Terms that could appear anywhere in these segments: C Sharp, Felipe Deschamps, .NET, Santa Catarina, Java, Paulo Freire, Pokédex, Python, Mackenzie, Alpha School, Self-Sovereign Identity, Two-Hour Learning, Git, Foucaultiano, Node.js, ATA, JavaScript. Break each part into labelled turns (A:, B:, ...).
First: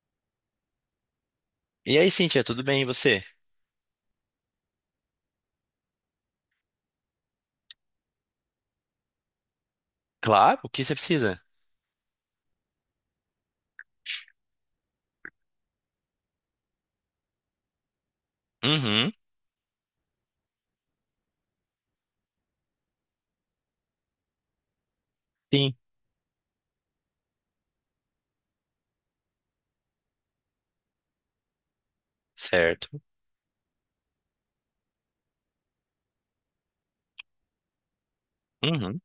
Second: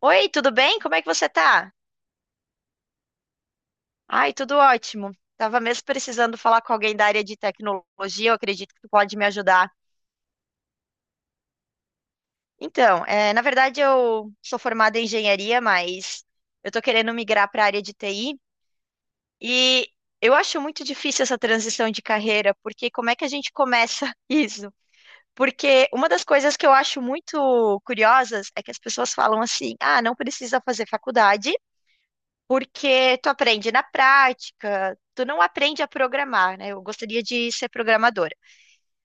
A: Oi, tudo bem? Como é que você tá?
B: E aí, Cíntia, tudo bem? E você?
A: Ai, tudo ótimo. Tava mesmo precisando falar com alguém da área de tecnologia, eu acredito que tu pode me ajudar.
B: Claro, o que você precisa?
A: Então, na verdade eu sou formada em engenharia, mas eu tô querendo migrar para a área de TI
B: Uhum,
A: e eu acho muito difícil essa transição de carreira, porque como é que a gente começa isso?
B: sim,
A: Porque uma das coisas que eu acho muito curiosas é que as pessoas falam assim: "Ah, não precisa fazer faculdade
B: certo.
A: porque tu aprende na prática, tu não aprende a programar, né?" Eu gostaria de ser programadora.
B: Uhum.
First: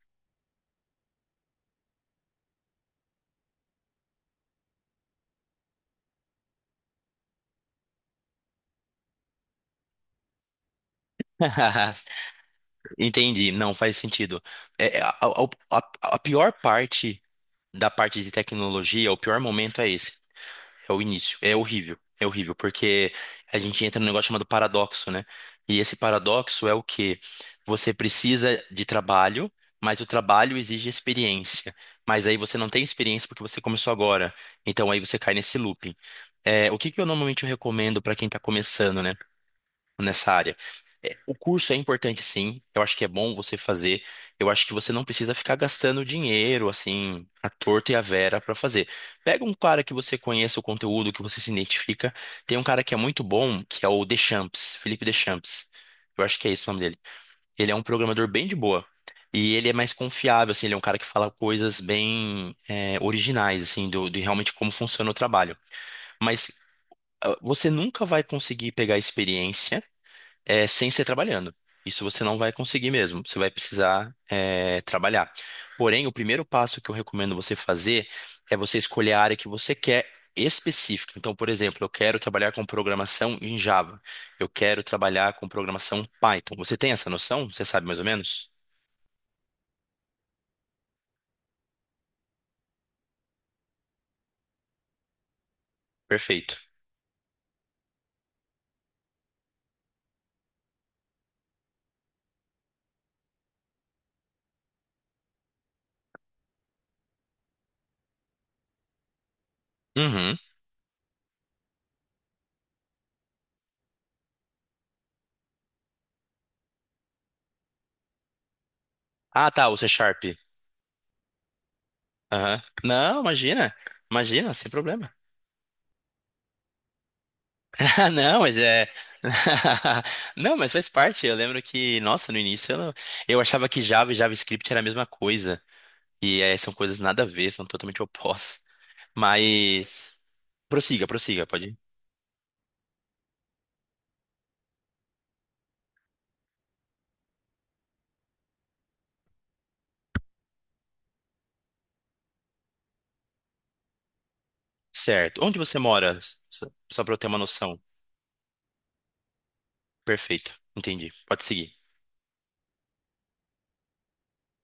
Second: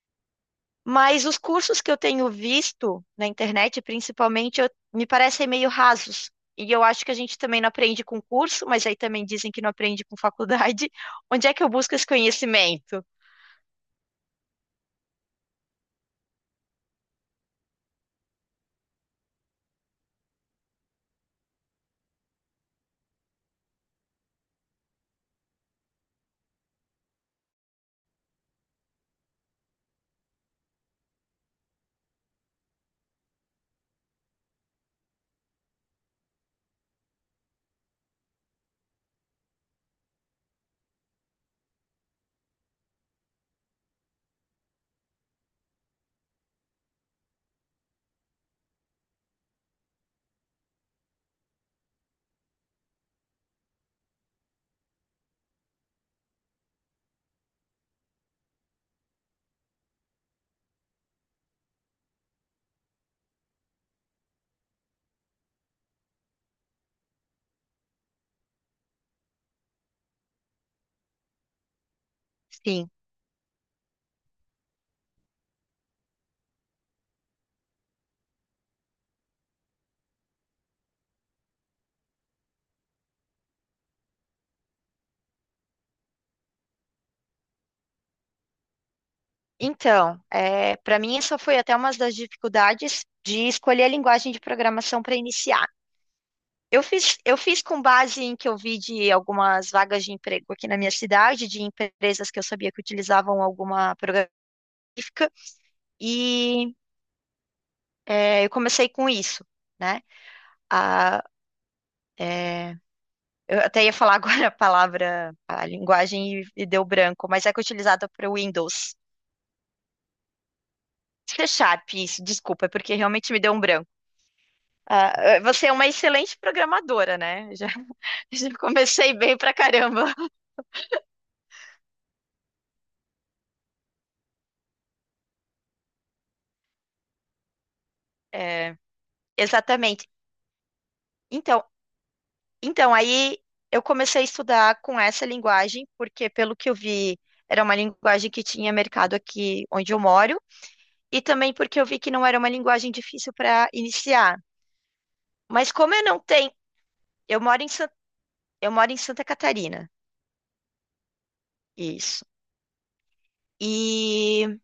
A: Mas os cursos que eu tenho visto na internet, principalmente, me parecem meio rasos. E eu acho que a gente também não aprende com curso, mas aí também dizem que não aprende com faculdade. Onde é que eu busco esse conhecimento?
B: Entendi, não faz sentido. É, é, a, a- a pior parte da parte de tecnologia, o pior momento é esse. É o início. É horrível. É horrível, porque a gente entra num negócio chamado paradoxo, né? E esse paradoxo é o que você precisa de trabalho, mas o trabalho exige experiência. Mas aí você não tem experiência porque você começou agora. Então aí você cai nesse looping. O que que eu normalmente recomendo para quem está começando, né? Nessa área. O curso é importante, sim. Eu acho que é bom você fazer. Eu acho que você não precisa ficar gastando dinheiro, assim, à torta e à vera para fazer. Pega um cara que você conheça o conteúdo, que você se identifica. Tem um cara que é muito bom, que é o Deschamps, Felipe Deschamps. Eu acho que é esse o nome dele. Ele é um programador bem de boa. E ele é mais confiável, assim, ele é um cara que fala coisas bem originais, assim, de realmente como funciona o trabalho. Mas ah, você nunca vai conseguir pegar a experiência sem ser trabalhando. Isso você não vai
A: Sim.
B: conseguir mesmo. Você vai precisar, trabalhar. Porém, o primeiro passo que eu recomendo você fazer é você escolher a área que você quer específica. Então, por exemplo, eu quero trabalhar com programação em Java. Eu quero trabalhar com programação Python. Você tem essa noção? Você sabe mais ou menos?
A: Então, para mim, essa foi até uma das dificuldades de escolher a linguagem de programação para iniciar.
B: Perfeito.
A: Eu fiz com base em que eu vi de algumas vagas de emprego aqui na minha cidade, de empresas que eu sabia que utilizavam alguma programística, e eu comecei com isso, né?
B: Uhum.
A: A, é, eu até ia falar agora a palavra, a linguagem e deu branco, mas é que é utilizada para o Windows.
B: Ah, tá, o C Sharp.
A: C Sharp, isso,
B: Aham.
A: desculpa, é porque
B: Não,
A: realmente me deu um
B: imagina.
A: branco.
B: Imagina, sem problema.
A: Ah, você é uma excelente programadora, né? Já,
B: Ah, não,
A: já
B: mas é.
A: comecei bem pra caramba.
B: Não, mas faz parte. Eu lembro que, nossa, no início eu, não- eu achava que Java e JavaScript era a mesma coisa. E é, são coisas nada a ver, são totalmente opostas.
A: É, exatamente.
B: Mas. Prossiga, prossiga,
A: Então,
B: pode ir.
A: Então, aí eu comecei a estudar com essa linguagem, porque pelo que eu vi, era uma linguagem que tinha mercado aqui onde eu moro, e também porque eu vi que não era uma linguagem difícil para iniciar.
B: Certo. Onde
A: Mas
B: você
A: como eu
B: mora?
A: não tenho,
B: Só, só pra eu ter uma
A: eu moro em
B: noção.
A: Santa, eu moro em Santa Catarina,
B: Perfeito. Entendi. Pode seguir.
A: isso. E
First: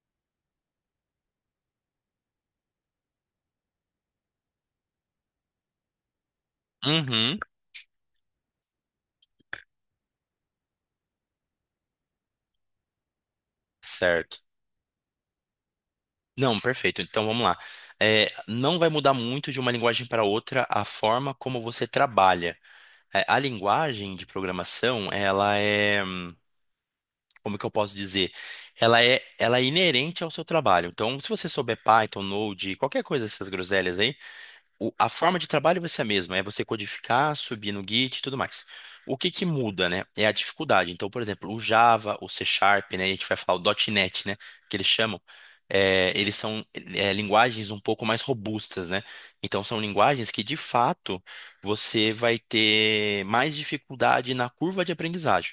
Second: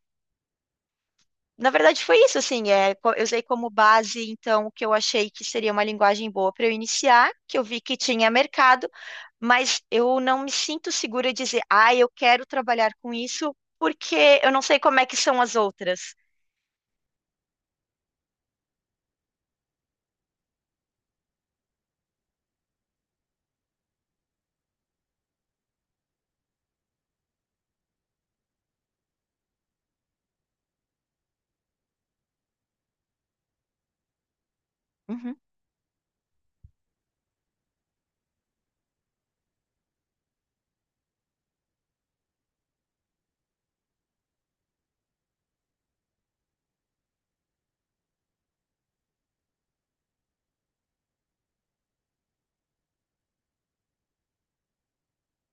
A: Na verdade, foi isso, assim, eu usei como base, então, o que eu achei que seria uma linguagem boa para eu iniciar,
B: Uhum.
A: que eu vi que tinha mercado, mas eu não me sinto segura de dizer: "Ah, eu quero trabalhar com isso",
B: Certo.
A: porque eu não sei como é que são as outras.
B: Não, perfeito. Então vamos lá. É, não vai mudar muito de uma linguagem para outra a forma como você trabalha. É, a linguagem de programação, ela é. Como que eu posso dizer? Ela é inerente ao seu trabalho. Então, se você souber Python, Node, qualquer coisa dessas groselhas aí, a
A: Uhum,
B: forma de trabalho vai ser a mesma, é você codificar, subir no Git e tudo mais. O que que muda, né? É a dificuldade. Então, por exemplo, o Java, o C Sharp, né? A gente vai falar o .NET, né? Que eles chamam. Eles são linguagens um pouco mais robustas, né? Então, são linguagens que, de fato, você vai ter mais dificuldade na curva de aprendizagem.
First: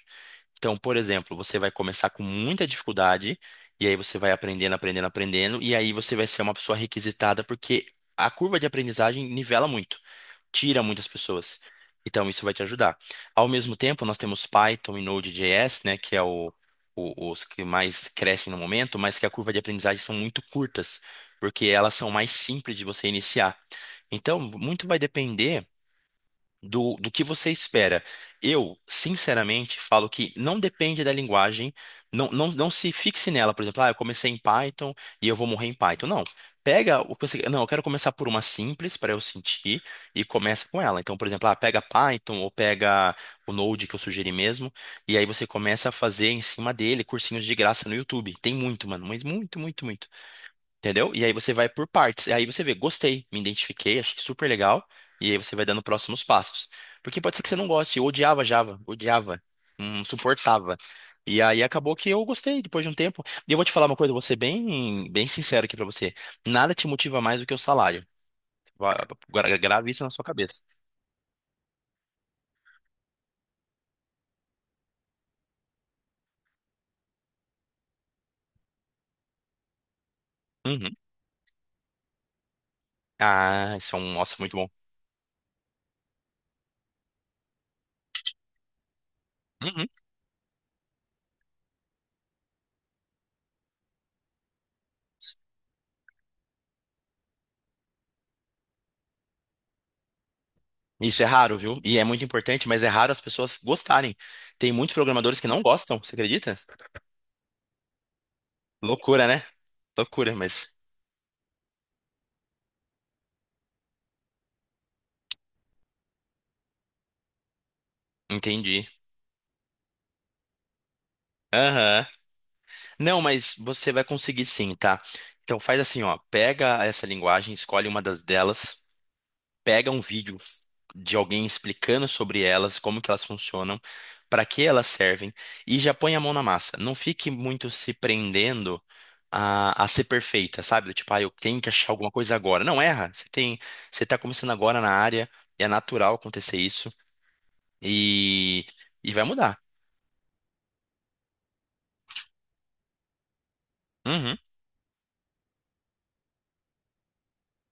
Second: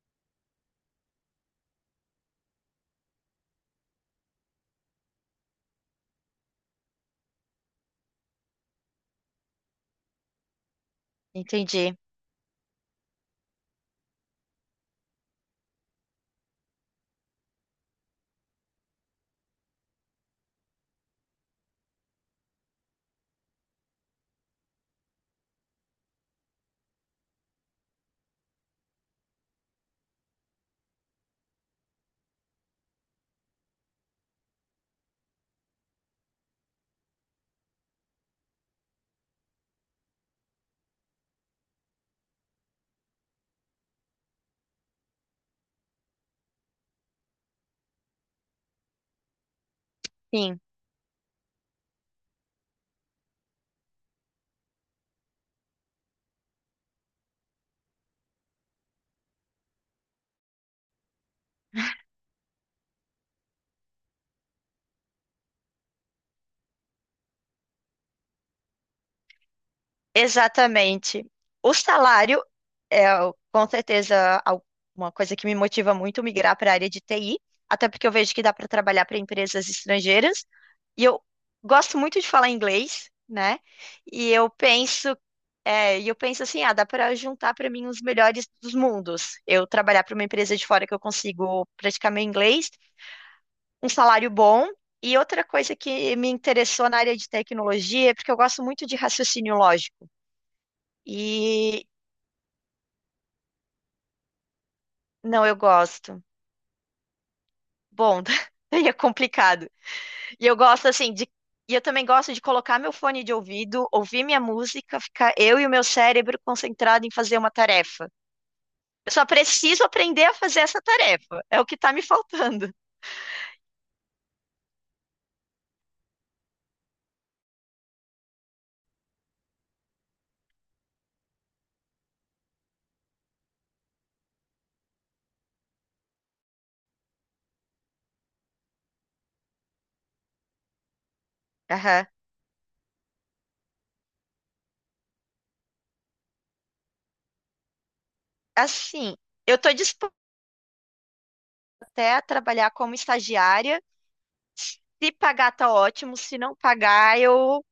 B: Então, por exemplo, você vai começar com muita dificuldade, e aí você vai aprendendo, aprendendo, aprendendo, e aí você vai ser uma pessoa requisitada, porque a curva de aprendizagem nivela muito, tira muitas pessoas.
A: entendi.
B: Então, isso vai te ajudar. Ao mesmo tempo, nós temos Python e Node.js, né, que é os que mais crescem no momento, mas que a curva de aprendizagem são muito curtas, porque elas são mais simples de você iniciar. Então, muito vai depender do que você espera. Eu, sinceramente, falo que não depende da linguagem, não, não, não se fixe nela, por exemplo, ah, eu comecei em Python e eu vou morrer em Python. Não. Pega o que você. Não, eu quero começar por uma simples para eu sentir e começa com ela. Então, por exemplo, ah, pega Python ou pega o Node que eu sugeri mesmo, e aí você começa a fazer em cima dele cursinhos de graça no YouTube. Tem muito, mano, mas muito, muito, muito.
A: Sim,
B: Entendeu? E aí você vai por partes. E aí você vê, gostei, me identifiquei, achei super legal. E aí você vai dando próximos passos. Porque pode ser que você não goste. Eu odiava Java, odiava, não suportava. E aí acabou que eu gostei depois de um tempo. E eu vou te falar uma coisa, vou ser bem, bem sincero aqui pra você. Nada te motiva mais do que o salário. Grave isso na sua cabeça.
A: exatamente. O salário com certeza, uma coisa que me motiva muito migrar para a área de TI, até porque eu vejo que dá para trabalhar para empresas estrangeiras.
B: Uhum.
A: E eu gosto muito de falar inglês, né?
B: Ah, isso é um,
A: E
B: nossa,
A: eu
B: muito bom.
A: penso, e eu penso assim, ah, dá para juntar para mim os melhores dos mundos. Eu
B: Uhum.
A: trabalhar para uma empresa de fora que eu consigo praticar meu inglês, um salário bom. E outra coisa que me interessou na área de tecnologia é porque eu gosto muito de raciocínio lógico.
B: Isso é raro, viu?
A: E
B: E é muito importante, mas é raro as pessoas gostarem. Tem muitos programadores
A: não,
B: que
A: eu
B: não gostam, você
A: gosto.
B: acredita?
A: Bom, daí é
B: Loucura, né?
A: complicado.
B: Loucura,
A: E eu
B: mas
A: gosto assim de. E eu também gosto de colocar meu fone de ouvido, ouvir minha música, ficar eu e o meu cérebro concentrado em fazer uma tarefa.
B: entendi.
A: Eu só preciso aprender a fazer essa tarefa. É o que tá me
B: Aham.
A: faltando.
B: Não, mas você vai conseguir sim, tá? Então faz assim, ó, pega essa linguagem, escolhe uma das delas, pega um vídeo de alguém explicando sobre elas, como que elas funcionam, para que elas servem e já põe a mão na massa. Não fique muito se prendendo a ser perfeita, sabe? Do tipo, ah, eu tenho que achar
A: Aham.
B: alguma coisa agora. Não erra. Você tem, você tá começando agora na área, é natural acontecer isso e e
A: Assim,
B: vai
A: eu
B: mudar.
A: tô disposta até a trabalhar como estagiária.
B: Uhum.
A: Se pagar, tá ótimo. Se não pagar,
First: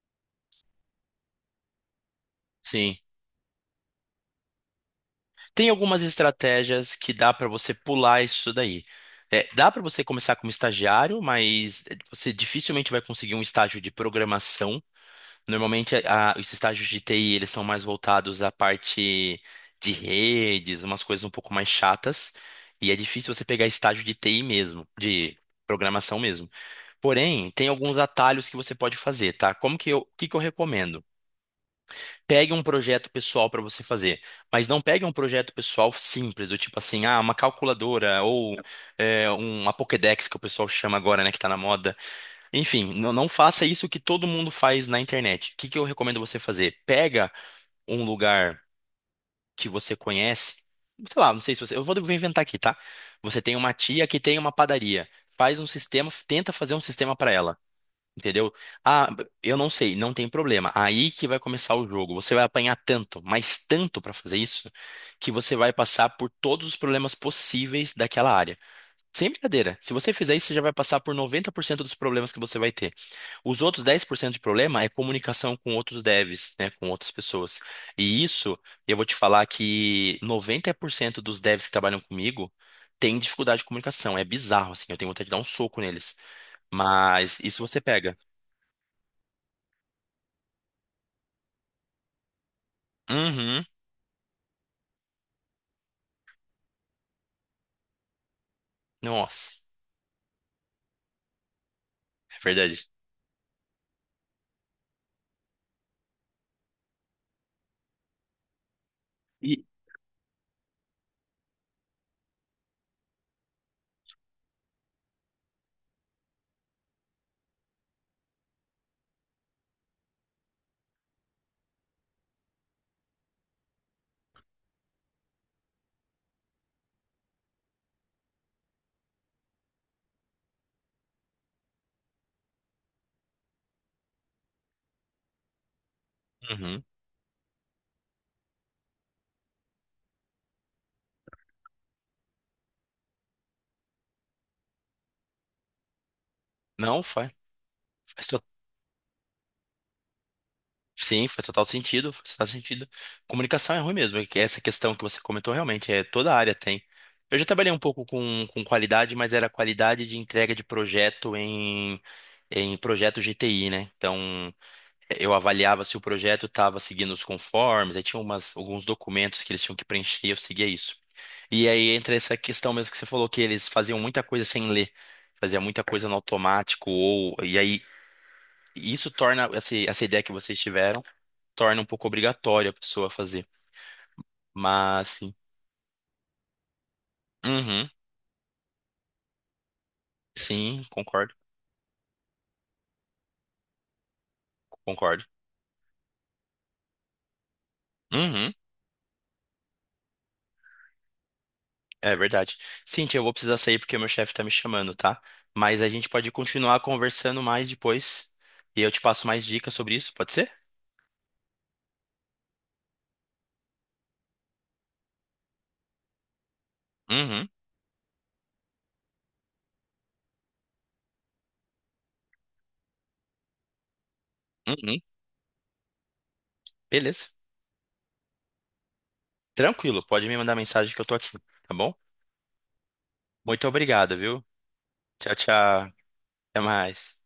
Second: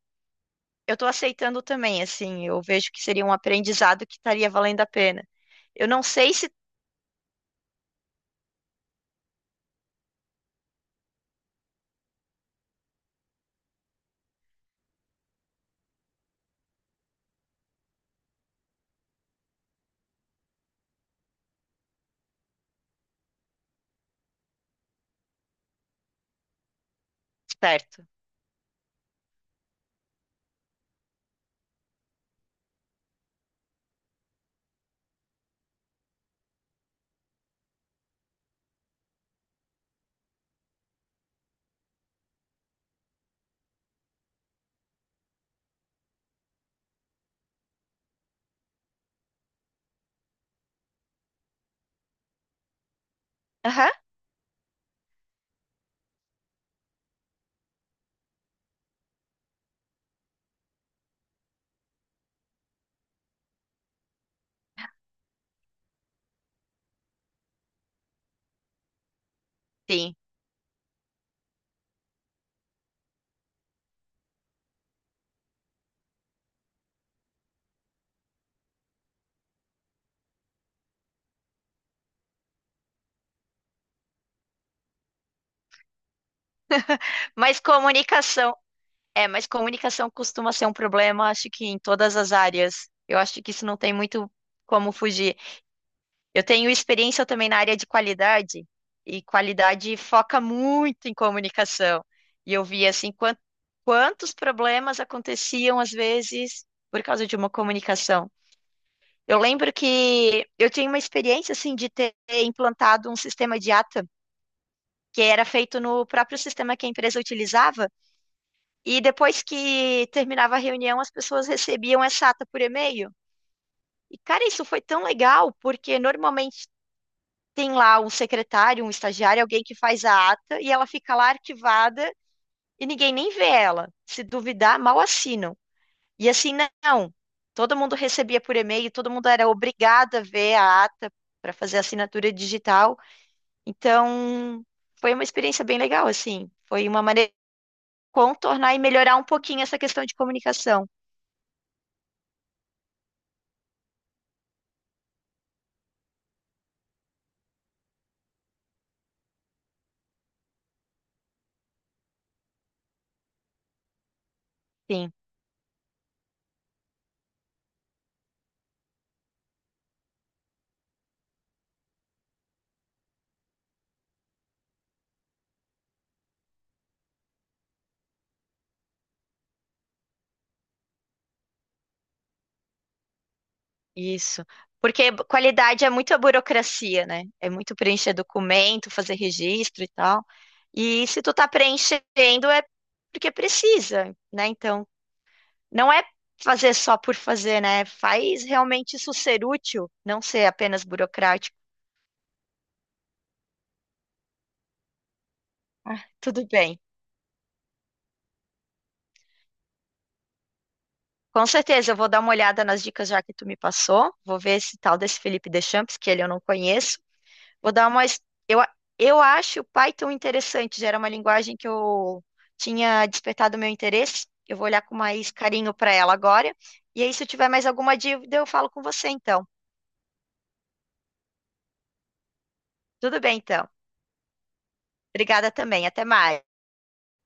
A: eu tô aceitando também, assim. Eu vejo
B: Sim.
A: que seria um aprendizado que estaria valendo a pena.
B: Tem
A: Eu não
B: algumas
A: sei se... tá.
B: estratégias que dá para você pular isso daí. É, dá para você começar como estagiário, mas você dificilmente vai conseguir um estágio de programação. Normalmente, os estágios de TI, eles são mais voltados à parte de redes, umas coisas um pouco mais chatas. E é difícil você pegar estágio de TI mesmo, de programação mesmo. Porém, tem alguns
A: Certo.
B: atalhos que você pode fazer, tá? Como que eu, o que que eu recomendo? Pegue um projeto pessoal para você fazer, mas não pegue um projeto pessoal simples, do tipo assim, ah, uma calculadora ou uma Pokédex, que o pessoal chama agora, né, que tá na moda. Enfim, não, não faça isso que todo mundo faz na internet. O que que eu recomendo você fazer? Pega um lugar que você conhece, sei lá, não sei se você, eu vou inventar aqui, tá? Você tem uma
A: Aham,
B: tia que tem uma padaria, faz um sistema, tenta fazer um sistema para ela. Entendeu? Ah, eu não sei, não tem problema. Aí que vai começar o jogo. Você vai apanhar tanto, mas tanto para fazer isso, que você vai passar por todos os problemas possíveis daquela área. Sem brincadeira. Se você
A: sim.
B: fizer isso, você já vai passar por 90% dos problemas que você vai ter. Os outros 10% de problema é comunicação com outros devs, né, com outras pessoas. E isso, eu vou te falar que 90% dos devs que trabalham comigo têm dificuldade de comunicação. É bizarro, assim, eu tenho vontade de dar um soco neles. Mas
A: Mas
B: isso você pega.
A: comunicação... mas comunicação costuma ser um problema, acho que em todas as áreas. Eu acho que
B: Uhum.
A: isso não tem muito como fugir. Eu tenho experiência também na área de qualidade, e
B: Nossa,
A: qualidade foca muito em comunicação.
B: é
A: E eu vi,
B: verdade.
A: assim, quantos problemas aconteciam, às vezes, por causa de uma comunicação. Eu
B: E
A: lembro que eu tinha uma experiência, assim, de ter implantado um sistema de ATA, que era feito no próprio sistema que a empresa utilizava. E depois que terminava a reunião, as pessoas recebiam essa ata por e-mail. E, cara, isso foi tão legal, porque normalmente tem lá um secretário, um estagiário, alguém que faz a ata e ela fica lá arquivada e ninguém nem vê ela. Se duvidar, mal assinam. E assim,
B: uhum.
A: não. Todo mundo recebia por e-mail, todo mundo era obrigado a ver a ata para fazer a assinatura digital. Então, foi uma experiência bem legal, assim. Foi
B: Não,
A: uma maneira
B: faz,
A: de
B: faz to-
A: contornar e melhorar um pouquinho essa questão de comunicação.
B: Sim, faz total sentido, faz total sentido. Comunicação é ruim mesmo, é que essa questão que você comentou realmente é toda a área tem. Eu já trabalhei um pouco com qualidade, mas era qualidade de entrega de projeto em projeto G T I né? Então,
A: Sim.
B: eu avaliava se o projeto estava seguindo os conformes, aí tinha umas, alguns documentos que eles tinham que preencher, eu seguia isso. E aí entra essa questão mesmo que você falou, que eles faziam muita coisa sem ler, fazia muita coisa no automático, ou, e aí isso torna, essa ideia que vocês tiveram, torna um pouco obrigatório a pessoa fazer.
A: Isso.
B: Mas,
A: Porque
B: sim.
A: qualidade é muita burocracia, né? É muito
B: Uhum,
A: preencher documento, fazer registro e tal.
B: sim,
A: E se
B: concordo,
A: tu tá preenchendo é porque precisa, né? Então,
B: concordo.
A: não é fazer só por fazer, né? Faz
B: Uhum,
A: realmente isso ser útil, não ser apenas burocrático.
B: é verdade. Cintia, eu vou precisar sair porque meu chefe tá me chamando, tá? Mas a
A: Ah,
B: gente pode
A: tudo bem.
B: continuar conversando mais depois, e eu te passo mais dicas sobre isso, pode ser?
A: Com certeza, eu vou dar uma olhada nas dicas já que tu me passou. Vou ver esse tal desse Felipe Deschamps, que ele eu não conheço.
B: Uhum,
A: Vou dar uma. Es- Eu, a- eu acho o Python interessante, já era uma linguagem que eu tinha despertado meu interesse. Eu vou olhar com
B: uhum,
A: mais carinho para ela agora. E aí, se eu
B: beleza.
A: tiver mais alguma dúvida, eu falo com você então.
B: Tranquilo, pode me mandar mensagem que eu tô aqui, tá bom?
A: Tudo bem,
B: Muito
A: então.
B: obrigado, viu? Tchau,
A: Obrigada também.
B: tchau.
A: Até mais.
B: Até mais.